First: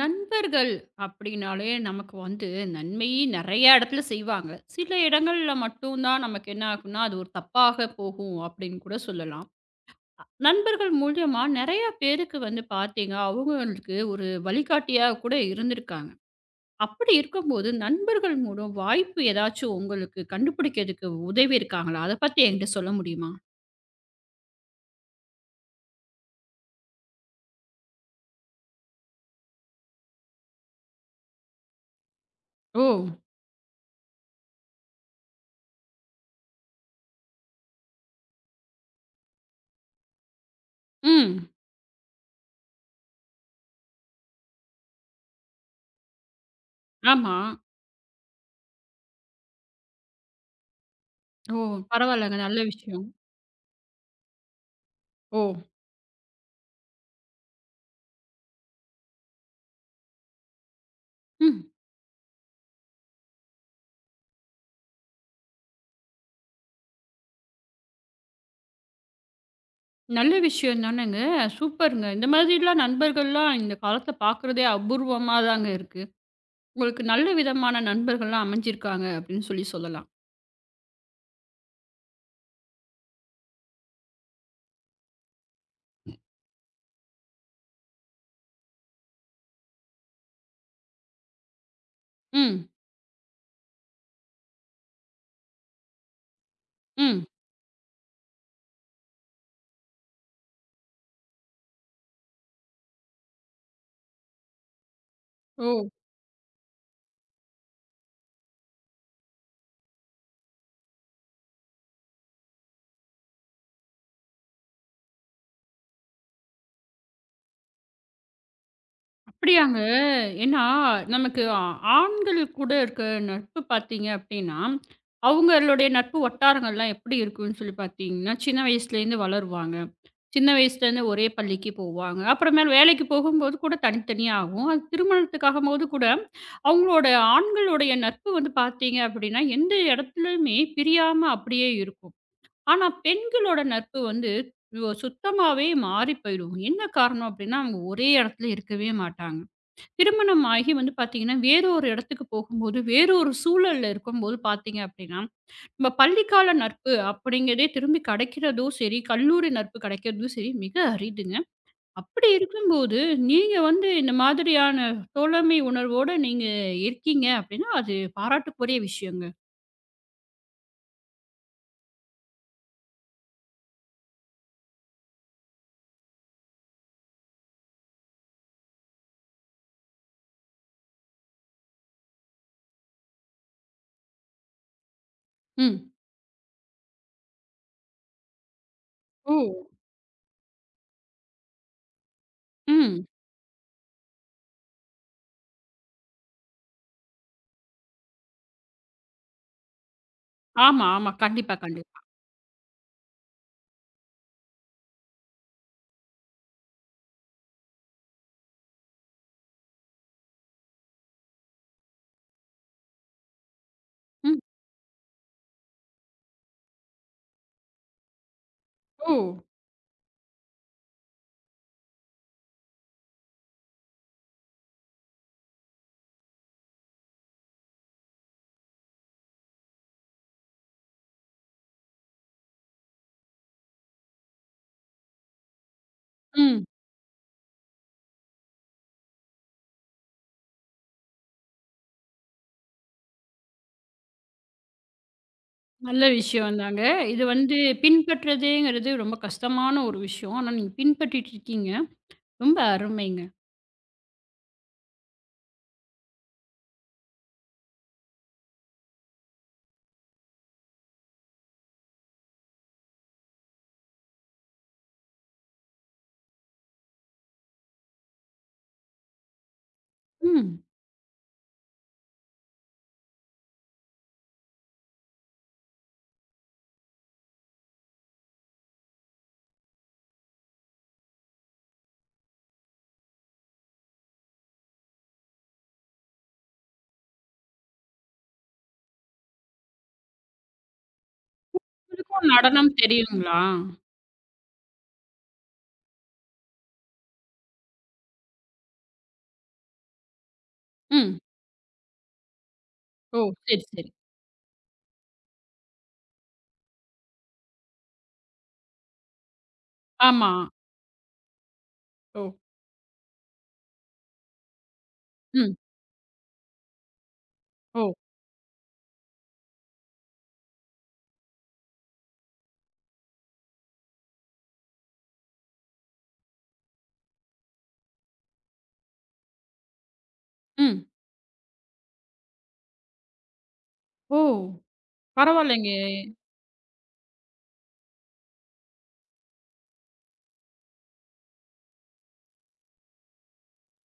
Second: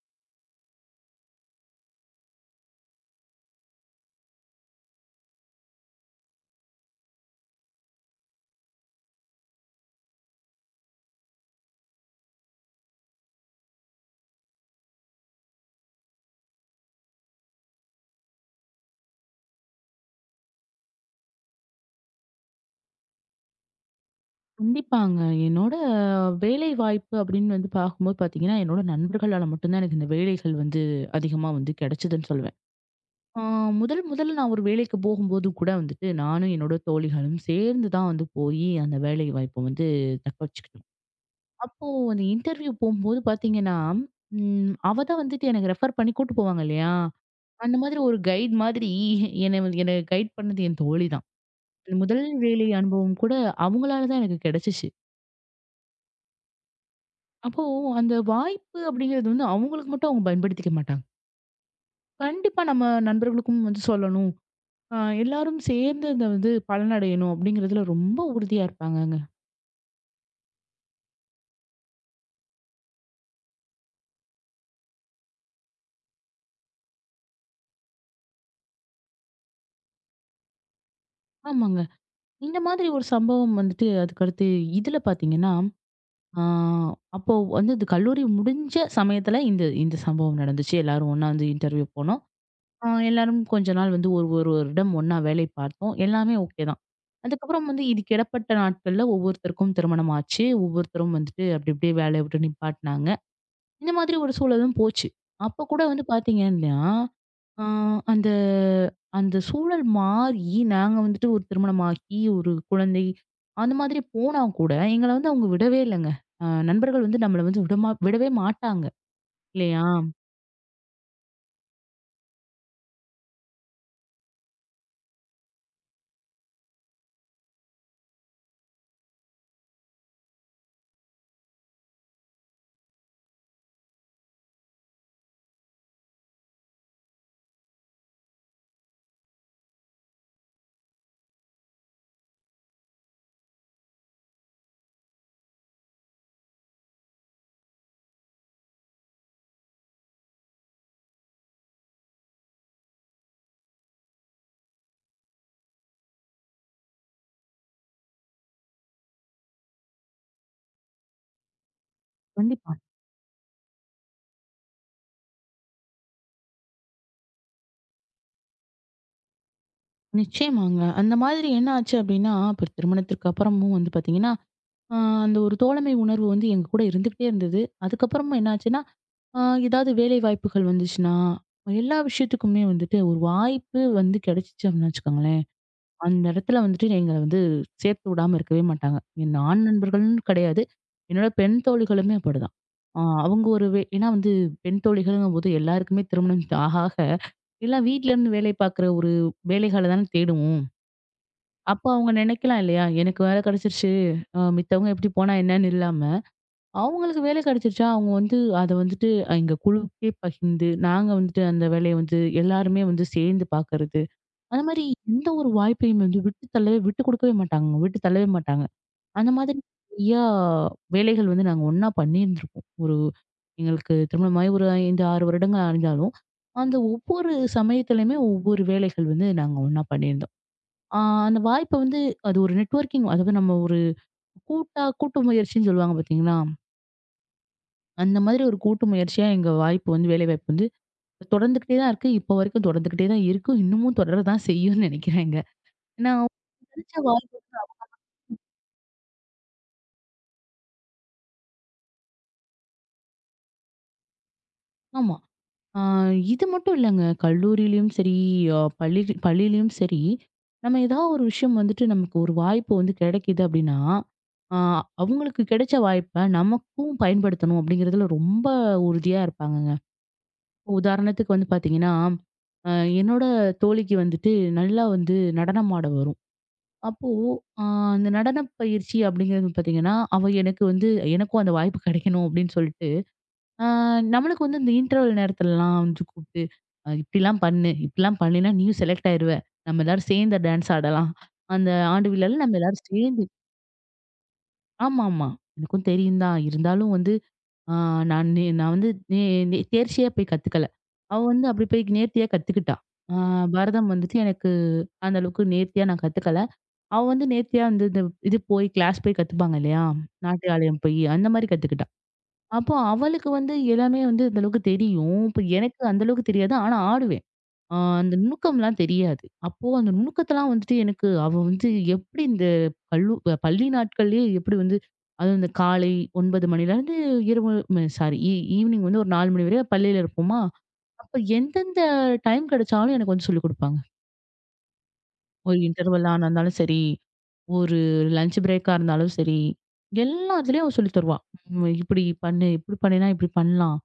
நண்பர்கள் அப்படின்னாலே நமக்கு வந்து நன்மை நிறைய இடத்துல செய்வாங்க. சில இடங்கள்ல மட்டும் தான் நமக்கு என்ன ஆகும்னா, அது ஒரு தப்பாக போகும் அப்படின்னு கூட சொல்லலாம். நண்பர்கள் மூலியமா நிறைய பேருக்கு வந்து பார்த்தீங்க, அவங்களுக்கு ஒரு வழிகாட்டியா கூட இருந்திருக்காங்க. அப்படி இருக்கும்போது நண்பர்கள் மூலம் வாய்ப்பு ஏதாச்சும் உங்களுக்கு கண்டுபிடிக்கிறதுக்கு உதவி இருக்காங்களா? அத பத்தி என்கிட்ட சொல்ல முடியுமா? கண்டிப்பாங்க. என்னோட வேலை வாய்ப்பு அப்படின்னு வந்து பார்க்கும்போது பார்த்தீங்கன்னா, என்னோட நண்பர்களால மட்டும்தான் எனக்கு இந்த வேலைகள் வந்து அதிகமா வந்து கிடைச்சதுன்னு சொல்லுவேன். ஓ! ஆ முதல் முதல்ல நான் ஒரு வேலைக்கு போகும்போது கூட வந்துட்டு, நானும் என்னோட தோழிகளும் சேர்ந்து தான் வந்து போயி அந்த வேலை வாய்ப்ப வந்து தக்க வச்சுக்கிட்டோம். ம். அப்போ அந்த இன்டர்வியூ போகும்போது பார்த்தீங்கன்னா, அவ தான் வந்துட்டு எனக்கு ரெஃபர் பண்ணி கூட்டு போவாங்க இல்லையா? ஆமா. அந்த மாதிரி ஒரு கைட் மாதிரி என்னை கைட் பண்ணது என் தோழி தான். ஓ! முதல் பரவாயில்லங்க. நல்ல வேலை விஷயம். அனுபவம் கூட அவங்களால தான் எனக்கு கிடைச்சிச்சு. ஓ! அப்போ அந்த வாய்ப்பு அப்படிங்கிறது வந்து அவங்களுக்கு மட்டும் அவங்க பயன்படுத்திக்க மாட்டாங்க. ம். கண்டிப்பா நம்ம நண்பர்களுக்கும் வந்து சொல்லணும். அ எல்லாரும் சேர்ந்து இத வந்து பலனடையணும் அப்படிங்கிறதுல ரொம்ப உறுதியா இருப்பாங்கங்க. நல்ல விஷயம் தானேங்க. சூப்பருங்க. இந்த மாதிரிலாம் நண்பர்கள்லாம் இந்த காலத்தில பார்க்குறதே அபூர்வமா தாங்க இருக்கு. உங்களுக்கு நல்ல விதமான நண்பர்கள்லாம் அமைஞ்சிருக்காங்க அப்படின்னு சொல்லி சொல்லலாம். ஆமாங்க. இந்த மாதிரி ஒரு சம்பவம் வந்துட்டு அதுக்கடுத்து இதுல பார்த்தீங்கன்னா, ஆ அப்போ வந்து இது கல்லூரி முடிஞ்ச சமயத்துல இந்த இந்த சம்பவம் நடந்துச்சு. எல்லாரும் ஒண்ணா வந்து இன்டர்வியூ போனோம். ம், எல்லாரும் கொஞ்ச நாள் வந்து ஒரு ஒரு வருடம் ஒண்ணா வேலை பார்த்தோம். எல்லாமே ஓகே தான். ம். அதுக்கப்புறம் வந்து இதுக்கு இடப்பட்ட நாட்கள்ல ஒவ்வொருத்தருக்கும் திருமணம் ஆச்சு. ஒவ்வொருத்தரும் வந்துட்டு அப்படி அப்படியே வேலைய விட்டு நிப்பாட்னாங்க. இந்த மாதிரி ஒரு சூழலும் போச்சு. அப்ப ஓ! கூட வந்து பார்த்தீங்கன்னா, ஆ அந்த அந்த சூழல் மாறி நாங்க வந்துட்டு ஒரு திருமணமாகி, ஒரு குழந்தை அந்த மாதிரி போனா கூட எங்கள வந்து அவங்க விடவே இல்லங்க. நண்பர்கள் வந்து நம்மள வந்து விடமா விடவே மாட்டாங்க. அப்படியாங்க. இல்லையா? ஏன்னா, நமக்கு ஆண்கள் கூட இருக்க நட்பு பார்த்தீங்க அப்படின்னா, அவங்களுடைய நட்பு வட்டாரங்கள்லாம் எப்படி இருக்கும்ன்னு சொல்லி பார்த்தீங்கன்னா, சின்ன வயசுலேருந்து வளருவாங்க. சின்ன வயசுலேருந்து ஒரே பள்ளிக்கு போவாங்க. அப்புறமேல் வேலைக்கு போகும்போது கூட தனித்தனியா ஆகும். அது திருமணத்துக்காகும்போது கூட, அவங்களோட ஆண்களுடைய நட்பு வந்து பார்த்தீங்க அப்படின்னா, எந்த இடத்துலயுமே பிரியாம அப்படியே இருக்கும். ஆனா பெண்களோட நட்பு வந்து சுத்தமாவே மாறி போயிடும். என்ன காரணம் அப்படின்னா, அவங்க ஒரே இடத்துல இருக்கவே மாட்டாங்க. திருமணம் ஆகி வந்து பார்த்தீங்கன்னா, வேற ஒரு இடத்துக்கு போகும்போது, வேற ஒரு சூழல்ல இருக்கும்போது பார்த்தீங்க அப்படின்னா, நம்ம பள்ளிக்கால நட்பு அப்படிங்கிறதே திரும்பி கிடைக்கிறதும் சரி, கல்லூரி நட்பு கிடைக்கிறதும் சரி மிக அரிதுங்க. அப்படி கண்டிப்பா. இருக்கும்போது, நீங்க வந்து இந்த மாதிரியான தோழமை உணர்வோட நீங்க இருக்கீங்க அப்படின்னா, அது பாராட்டுக்குரிய விஷயங்க. நிச்சயமாங்க. அந்த மாதிரி என்ன ஆச்சு அப்டின்னா, அப்புறம் திருமணத்திற்கு அப்புறமும் வந்து பார்த்தீங்கன்னா, அ அந்த ஒரு தோழமை உணர்வு வந்து எங்க கூட இருந்துகிட்டே இருந்தது. அதுக்கப்புறமும் என்ன ஆச்சுன்னா, அ ஏதாவது வேலை வாய்ப்புகள் வந்துச்சுன்னா, எல்லா விஷயத்துக்குமே வந்துட்டு ஒரு வாய்ப்பு வந்து கிடைச்சுச்சு அப்டின்னு வச்சுக்கோங்களேன். ம். அந்த இடத்துல வந்துட்டு எங்கள வந்து சேர்த்து விடாம இருக்கவே மாட்டாங்க. என் ஓ! ஆண் நண்பர்கள்னு கிடையாது. என்னோட பெண் தோழிகளுமே அப்படிதான். ம். அவங்க ஒரு வே ஏன்னா வந்து பெண் தோழிகள்ங்கும்போது எல்லாருக்குமே திருமணம் ஆக, ஆக எல்லாம் வீட்ல இருந்து வேலை பார்க்குற ஒரு வேலைகள தானே தேடுவோம். ஆமா, ஆமா. கண்டிப்பா, அப்ப கண்டிப்பா. அவங்க நினைக்கலாம் இல்லையா? எனக்கு வேலை கிடைச்சிருச்சு. மித்தவங்க எப்படி போனா என்னன்னு இல்லாம, அவங்களுக்கு வேலை கிடைச்சிருச்சா, அவங்க வந்து அத வந்துட்டு எங்க குழுக்கே பகிர்ந்து, நாங்க வந்துட்டு அந்த வேலைய வந்து எல்லாருமே வந்து சேர்ந்து பார்க்கறது. ம். அந்த மாரி எந்த ஒரு வாய்ப்பையும் வந்து விட்டு கொடுக்கவே மாட்டாங்க. விட்டு தள்ளவே மாட்டாங்க. ஓ! அந்த மாதிரி நிறையா வேலைகள் வந்து நாங்க ஒண்ணா பண்ணியிருந்திருக்கோம். எங்களுக்கு திருமணமாகி ஒரு 5, 6 வருடங்கள் ஆனாலும், அந்த ஒவ்வொரு சமயத்திலயுமே ஒவ்வொரு வேலைகள் வந்து நாங்க ஒண்ணா பண்ணியிருந்தோம். ஆ அந்த வாய்ப்ப வந்து அது ஒரு நெட்வொர்க்கிங் அதாவது நம்ம ஒரு கூட்டு முயற்சின்னு சொல்லுவாங்க பார்த்தீங்களா? ம். அந்த மாதிரி ஒரு கூட்டு முயற்சியா எங்க வாய்ப்பு வந்து வேலைவாய்ப்பு வந்து தொடர்ந்துகிட்டே தான் இருக்கு. இப்போ வரைக்கும் தொடர்ந்துகிட்டே தான் இருக்கும். இன்னமும் தொடர தான் செய்யும்ன்னு நினைக்கிறேங்க. நல்ல ஏன்னா விஷயம் அவங்களுக்கு தாங்க. கிடைச்ச இது வாய்ப்பு வந்து பின்பற்றதேங்கிறது ரொம்ப கஷ்டமான ஒரு விஷயம். ஆனா நீங்க பின்பற்றிட்டு இருக்கீங்க. ரொம்ப அருமைங்க. ஆமா. ஆ இது மட்டும் இல்லங்க. கல்லூரியிலயும் சரி, பள்ளியிலயும் சரி, நம்ம ஏதாவது ஒரு விஷயம் வந்துட்டு நமக்கு ஒரு வாய்ப்பு வந்து கிடைக்குது அப்படின்னா, ஆ அவங்களுக்கு கிடைச்ச வாய்ப்ப நமக்கும் பயன்படுத்தணும் அப்படிங்கிறதுல ரொம்ப உறுதியா இருப்பாங்கங்க. ம். உதாரணத்துக்கு வந்து பாத்தீங்கன்னா, அ என்னோட தோழிக்கு வந்துட்டு நல்லா வந்து நடனம் ஆட வரும். அப்போ அ அந்த நடனப் பயிற்சி அப்படிங்கிறது பாத்தீங்கன்னா, அவ எனக்கு வந்து எனக்கும் அந்த வாய்ப்பு கிடைக்கணும் அப்படின்னு சொல்லிட்டு, அ நம்மளுக்கு வந்து இந்த இன்டர்வல் நேரத்துலலாம் வந்து கூப்பிட்டு, இப்படிலாம் பண்ணு, இப்படிலாம் பண்ணினா நீயும் செலக்ட் ஆயிருவ. நம்ம எல்லாரும் சேர்ந்து டான்ஸ் ஆடலாம். அந்த ஆண்டு உங்களுக்கும் விழால நம்ம நடனம் எல்லாரும் சேர்ந்து" தெரியுங்களா? ஆமாமா. எனக்கும் தெரியும் தான். இருந்தாலும் வந்து ஆ நான் நே நான் வந்து நே நே தேர்ச்சியா போய் கத்துக்கல. ம். அவ வந்து அப்படி போய் நேர்த்தியா கத்துக்கிட்டா. ஆ ஓ! சரி, சரி. பரதம் வந்துட்டு எனக்கு அந்த அளவுக்கு நேர்த்தியா நான் கத்துக்கல. அவ வந்து நேர்த்தியா வந்து இது போய் கிளாஸ் போய் கத்துப்பாங்க இல்லையா? ஆமா. நாட்டியாலயம் போய் அந்த மாரி கத்துக்கிட்டா. ஓ! அப்போ அவளுக்கு வந்து எல்லாமே வந்து இந்த அளவுக்கு தெரியும். இப்ப ம். எனக்கு அந்த அளவுக்கு தெரியாது. ஆனா ஆடுவேன். ஆ ஓ! அந்த நுணுக்கம்லாம் தெரியாது. அப்போ அந்த நுணுக்கத்தலாம் வந்துட்டு எனக்கு அவ வந்து எப்படி இந்த பள்ளி நாட்கள்லயே எப்படி வந்து அதுவும் இந்த காலை 9 மணிலேருந்து இரவு ம சாரி ஈ ஈவினிங் வந்து ஒரு 4 மணி வரை பள்ளியில இருப்போமா, ம். அப்ப எந்தெந்த டைம் கிடைச்சாலும் எனக்கு வந்து சொல்லிக் குடுப்பாங்க. ஓ! ஒரு பரவாயில்லங்க. இன்டர்வல் ஆனா இருந்தாலும் சரி. ஒரு லஞ்ச் பிரேக்கா இருந்தாலும் சரி, எல்லாத்துலயும் சொல்லித் தருவா. "இப்படி பண்ணு, இப்படி பண்ணினா இப்படி பண்ணலாம்.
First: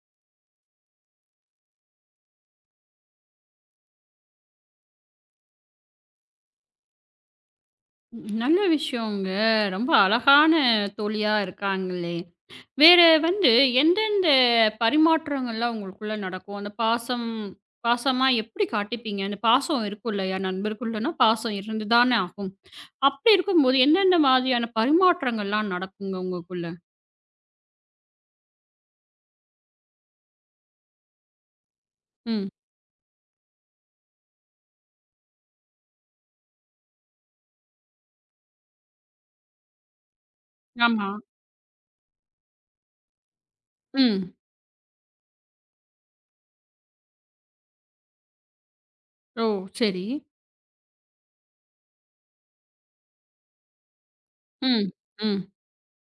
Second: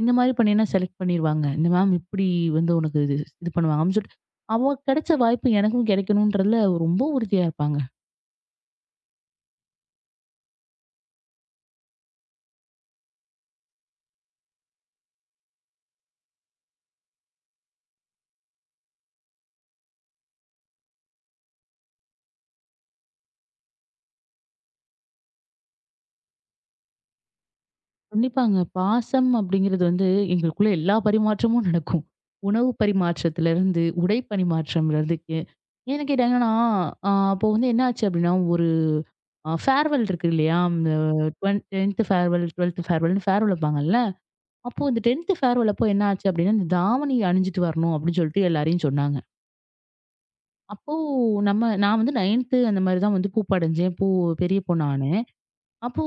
இந்த மாரி பண்ணினா செலக்ட் பண்ணிருவாங்க. இந்த மேம் இப்படி வந்து உனக்கு இது இது பண்ணுவாங்க." அப்படின்னு சொல்லிட்டு, அவ கிடைச்ச வாய்ப்பு எனக்கும் கிடைக்கணுன்றதுல ரொம்ப உறுதியா இருப்பாங்க. நல்ல விஷயங்க. ரொம்ப அழகான தோழியா இருக்காங்களே. வேற வந்து எந்தெந்த பரிமாற்றங்கள்லாம் உங்களுக்குள்ள நடக்கும்? அந்த பாசம் பாசமா எப்படி காட்டிப்பீங்க? அந்த பாசம் இருக்கும் இல்லையா? நண்பருக்குள்ளனா பாசம் இருந்து தானே ஆகும். அப்படி இருக்கும்போது எந்தெந்த மாதிரியான பரிமாற்றங்கள்லாம் நடக்குங்க உங்களுக்குள்ள? கண்டிப்பாங்க. பாசம் அப்படிங்கிறது வந்து எங்களுக்குள்ள எல்லா பரிமாற்றமும் நடக்கும். ம். உணவு பரிமாற்றத்திலருந்து, உடை பரிமாற்றம்லருந்து ஏன்னு கேட்டாங்கன்னா, அப்போ வந்து என்னாச்சு அப்படின்னா, ஒரு அ ஃபேர்வெல் இருக்கு இல்லையா? இந்த ஆமா. 10த் ஃபேர்வெல், 12த் ஃபேர்வெல்ன்னு ஃபேர்வெல் வைப்பாங்கல்ல. ம். அப்போ இந்த 10த் ஃபேர்வெல் அப்போ என்ன ஆச்சு அப்படின்னா, இந்த தாவணி அணிஞ்சுட்டு வரணும் அப்படின்னு சொல்லிட்டு எல்லாரையும் சொன்னாங்க. ஓ! சரி. அப்போ நான் வந்து 9த் அந்த மாரி தான் வந்து பூப்பு அடைஞ்சேன். பெரிய பொண்ணு ம். ஆனேன். ம். அப்போ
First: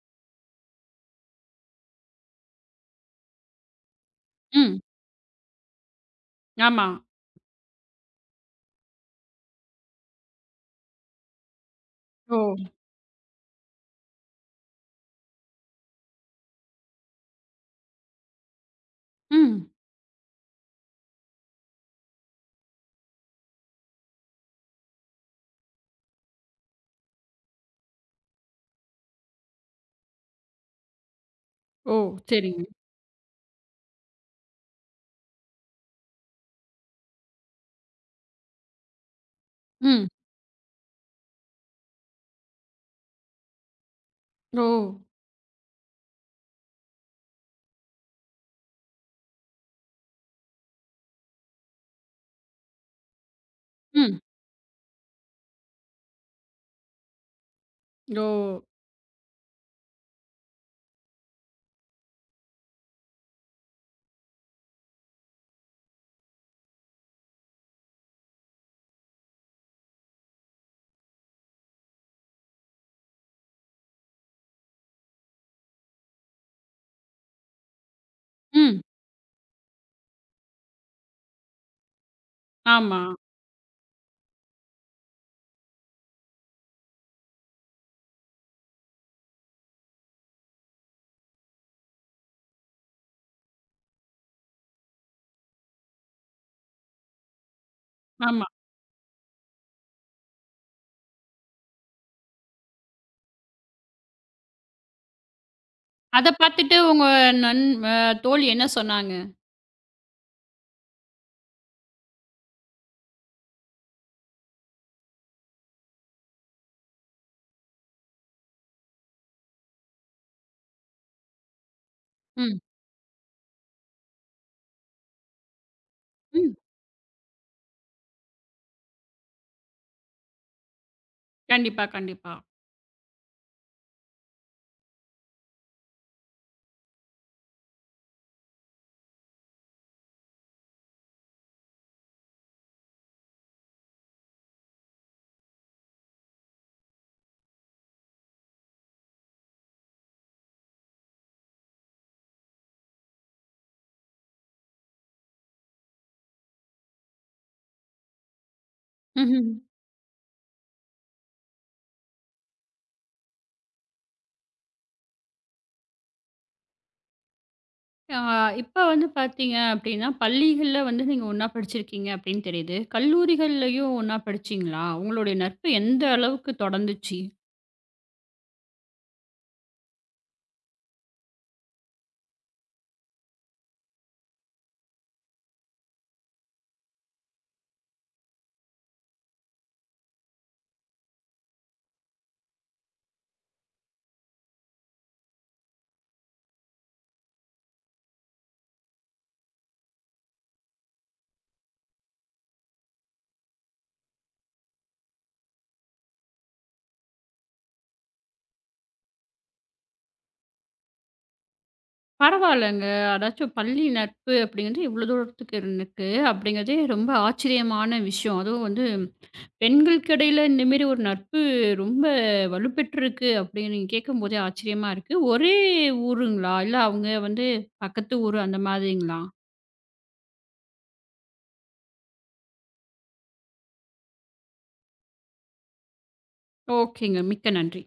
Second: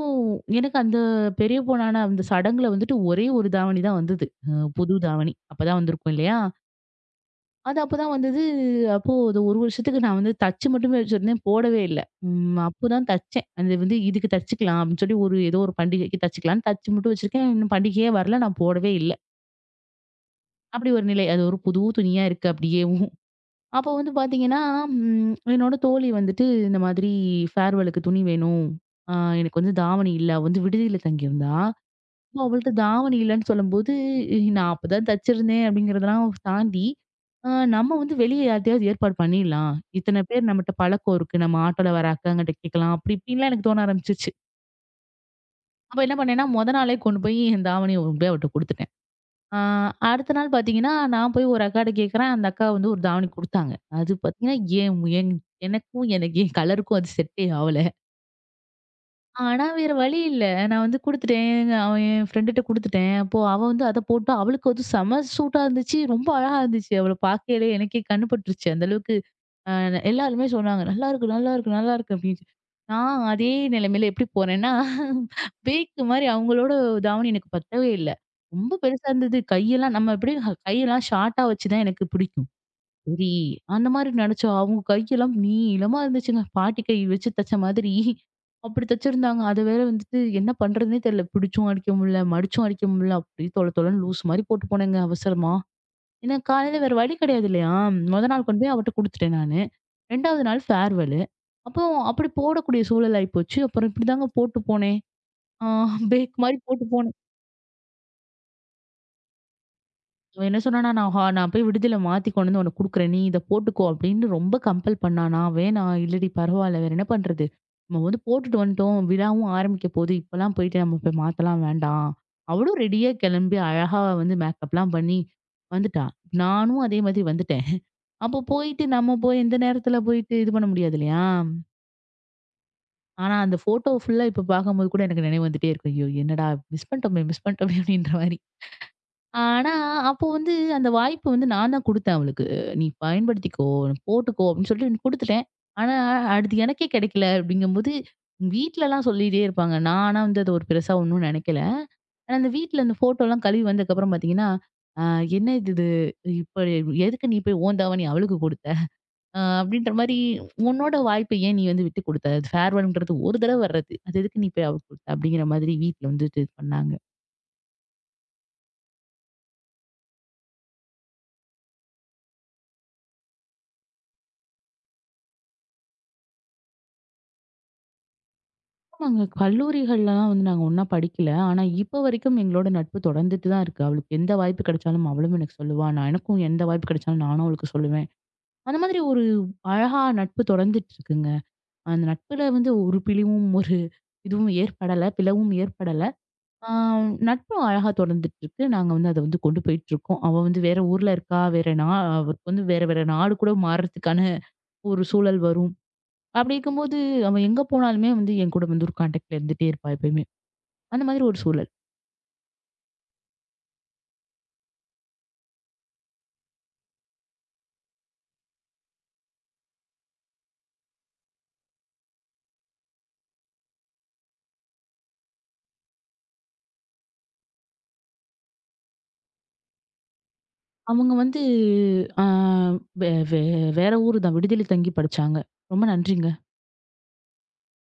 எனக்கு அந்த பெரிய பொண்ணான அந்த சடங்குல வந்துட்டு ஒரே ஒரு தாவணி தான் வந்தது. ம். புது தாவணி. அப்பதான் வந்திருக்கும் இல்லையா? ஆமா. அது அப்பதான் வந்தது. அப்போ அது 1 வருஷத்துக்கு நான் வந்து தச்சு மட்டுமே வச்சிருந்தேன். போடவே இல்ல. ஓ! அப்போதான் தச்சேன். அது வந்து இதுக்கு தச்சுக்கலாம் அப்படின்னு சொல்லி ஒரு ஏதோ ஒரு பண்டிகைக்கு தச்சுக்கலாம்ன்னு தச்சு மட்டும் வச்சிருக்கேன். இன்னும் பண்டிகையே வரல. நான் போடவே இல்ல. ம். அப்படி ஒரு நிலை. அது ஒரு புது துணியா இருக்கு அப்படியேவும். அப்போ வந்து பார்த்தீங்கன்னா, என்னோட தோழி வந்துட்டு இந்த மாதிரி ஃபேர்வெலுக்கு துணி வேணும். அ எனக்கு வந்து தாவணி இல்ல. அவ வந்து விடுதியில தங்கியிருந்தா. ஓ! சரிங்க. அவள்ட்ட தாவணி இல்லன்னு சொல்லும்போது, நான் அப்பதான் தச்சிருந்தேன் அப்படிங்கிறதெல்லாம் தாண்டி, அ நம்ம வந்து வெளிய யார்ட்டயாவது ஏற்பாடு பண்ணிடலாம். ம். இத்தன பேர் நம்மட்ட பழக்கம் இருக்கு. நம்ம ஆட்டோல வர அக்காங்கிட்ட கேட்கலாம். அப்படி இப்படின்லாம் எனக்கு தோண ஆரம்பிச்சுச்சு. ஓ! அப்ப என்ன பண்ணேன்னா, மொத நாளே கொண்டு போய் என் தாவணிய கொண்டு போய் அவட்ட குடுத்துட்டேன். அ அடுத்த நாள் பார்த்தீங்கன்னா, நான் போய் ஒரு அக்காட்ட கேட்கிறேன். அந்த அக்கா வந்து ஒரு தாவணி குடுத்தாங்க. அது ம். பார்த்தீங்கன்னா, என் என் எனக்கும் எனக்கு என் கலருக்கும் அது செட்டே ஆவல. ஓ! ஆனா வேற வழி இல்ல. நான் வந்து குடுத்துட்டேன். எங்க- அவன் என் ஃப்ரெண்டுட்ட குடுத்துட்டேன். அப்போ அவ வந்து அத போட்டா, அவளுக்கு அது செம சூட்டா இருந்துச்சு. ரொம்ப அழகா இருந்துச்சு. அவள பார்க்கையிலே எனக்கே கண்ணு பட்டுருச்சு. அந்த அளவுக்கு அ எல்லாருமே சொன்னாங்க. "நல்லா இருக்கு, நல்லா இருக்கு, நல்லா இருக்கு" அப்படின்னு. நான் அதே நிலைமையில எப்படி போனேன்னா, பேக்கு மாரி அவங்களோட தாவணி எனக்கு பத்தவே இல்ல. ரொம்ப ம். பெருசா இருந்தது. கையெல்லாம் நம்ம எப்படியும் கையெல்லாம் ஷார்ட்டா வச்சு தான் எனக்கு பிடிக்கும். ஆமா, சரி. அந்த மாரி நெனச்சோம். அவங்க கையெல்லாம் நீளமா இருந்துச்சுங்க. பாட்டி கை வச்சு தச்ச மாதிரி. அப்படி தச்சிருந்தாங்க. அத வேற வந்துட்டு என்ன பண்றதுன்னே தெரியல. பிடிச்சும் அடிக்க முடியல, மடிச்சும் அடிக்க முடியல. அப்படியே தொல தொலன்னு லூஸ் மாரி போட்டு போனேங்க அவசரமா. ஏன்னா காலையில வேற வழி கிடையாது இல்லையா? மொத நாள் ஆமா. கொண்டு போய் அவட்ட குடுத்துட்டேன் நானு. 2வது நாள் ஃபேர்வெலு. அப்போ அப்படி போடக்கூடிய சூழல் ஆயிப்போச்சு. அப்புறம் இப்படிதாங்க போட்டு போனேன். ஆ அத பேக் மாரி பார்த்துட்டு போட்டு உங்க போனேன். நண் அ தோழி என்ன சொன்னாங்க? அவன் என்ன சொன்னான்னா, "நான் நான் போய் விடுதியில மாத்தி கொண்டு வந்து உனக்கு குடுக்குறேன். நீ இத போட்டுக்கோ" அப்படின்னு ரொம்ப கம்பல் பண்ணானா. வேணாம், இல்லடி பரவால்ல. வேற என்ன பண்றது? நம்ம வந்து போட்டுட்டு வந்துட்டோம். விழாவும் ஆரம்பிக்க போகுது. இப்பலாம் போயிட்டு நம்ம போய் மாத்தலாம் வேண்டாம். ம், அவளும் ரெடியா கிளம்பி அழகா வந்து மேக்கப்லாம் பண்ணி வந்துட்டா. ம். நானும் அதே மாதிரி வந்துட்டேன். அப்போ போயிட்டு நம்ம போய் எந்த நேரத்துல போயிட்டு இது பண்ண முடியாது இல்லையா? கண்டிப்பா, கண்டிப்பா. ஆனா அந்த ஃபோட்டோ ஃபுல்லா இப்ப பார்க்கும்போது கூட எனக்கு நினைவு வந்துட்டே இருக்கும். ஐயோ! என்னடா மிஸ் பண்ணிட்டோமே அப்படின்ற மாரி. ஆனா, அப்போ வந்து அந்த வாய்ப்பு வந்து நான் தான் குடுத்தேன் அவளுக்கு. "நீ பயன்படுத்திக்கோ, நீ போட்டுக்கோ" அப்படின்னு சொல்லிட்டு குடுத்துட்டேன். ஆனா, அடுத்து எனக்கே கிடைக்கல அப்படிங்கும்போது, வீட்லலாம் சொல்லிட்டே இருப்பாங்க. நான் ஆனா வந்து அது ஒரு பெருசா ஒண்ணும் நெனைக்கல. ஆனா, அந்த வீட்ல அந்த ஃபோட்டோலாம் கழுவி வந்ததுக்கப்புறம் பார்த்தீங்கன்னா, "அ என்ன இது இது? இப்ப எதுக்கு நீ போய் உன் தாவணி அவளுக்கு குடுத்த? ம்ஹ்ம். அப்படின்ற மாரி உன்னோட வாய்ப்ப ஏன் நீ வந்து விட்டுக் குடுத்த? அது ஃபேர்வெல்ங்கிறது ஒரு தடவ வர்றது. அது எதுக்கு நீ போய் அவளுக்கு குடுத்த?" அப்படிங்கிற மாதிரி வீட்ல வந்துட்டு இது பண்ணாங்க. ஆ இப்ப வந்து பார்த்தீங்க அப்டின்னா, பள்ளிகள்ல வந்து நீங்க ஒண்ணா படிச்சிருக்கீங்க அப்டின்னு தெரியுது. கல்லூரிகள்லயும் ஒண்ணா படிச்சீங்களா? உங்களுடைய நட்பு எந்த அளவுக்கு தொடர்ந்துச்சு? நாங்க கல்லூரிகள்லாம் வந்து நாங்க ஒண்ணா படிக்கல. ஆனா, இப்ப வரைக்கும் எங்களோட நட்பு தொடர்ந்துட்டு தான் இருக்கு. அவளுக்கு எந்த வாய்ப்பு கிடைச்சாலும் அவளும் எனக்கு சொல்லுவா. நான் எனக்கும் எந்த வாய்ப்பு கிடைச்சாலும் நானும் அவளுக்கு சொல்லுவேன். அந்த மாதிரி ஒரு அழகா நட்பு தொடர்ந்துட்டு இருக்குங்க. அந்த நட்புல வந்து ஒரு பிழிவும், ஒரு இதுவும் ஏற்படல. பிளவும் ஏற்படல. ஆ நட்பும் அழகா தொடர்ந்துட்டு இருக்கு. நாங்க வந்து அத வந்து கொண்டு போயிட்டுருக்கோம். அவ வந்து வேற ஊர்ல இருக்கா. வேற நா அவருக்கு வந்து வேற வேற நாடு கூட மாறுறதுக்கான ஒரு சூழல் வரும். அப்படி இருக்கும்போது அவ எங்க போனாலுமே வந்து என் கூட வந்து ஒரு கான்டாக்ட்ல இருந்துட்டே இருப்பா எப்பயுமே. அந்த மாதிரி ஒரு சூழல். பரவால்லங்க. அதாச்சும் பள்ளி நட்பு அப்படிங்கிறது இவ்வளோ தூரத்துக்கு இருக்கு அப்படிங்கிறதே ரொம்ப ஆச்சரியமான விஷயம். அதுவும் வந்து பெண்களுக்கு இடையில இந்த மாரி ஒரு நட்பு ரொம்ப வலுப்பெற்றிருக்கு அப்படின்னு கேட்கும்போதே ஆச்சரியமா இருக்கு. ஒரே ஊருங்களா? இல்ல அவங்க வந்து பக்கத்து ஊரு அந்த மாதிரிங்களா? அவங்க வந்து ஆ வே வே வேற ஊரு தான். விடுதியில தங்கி படிச்சாங்க. ரொம்ப நன்றிங்க. ஓகேங்க. மிக்க நன்றி.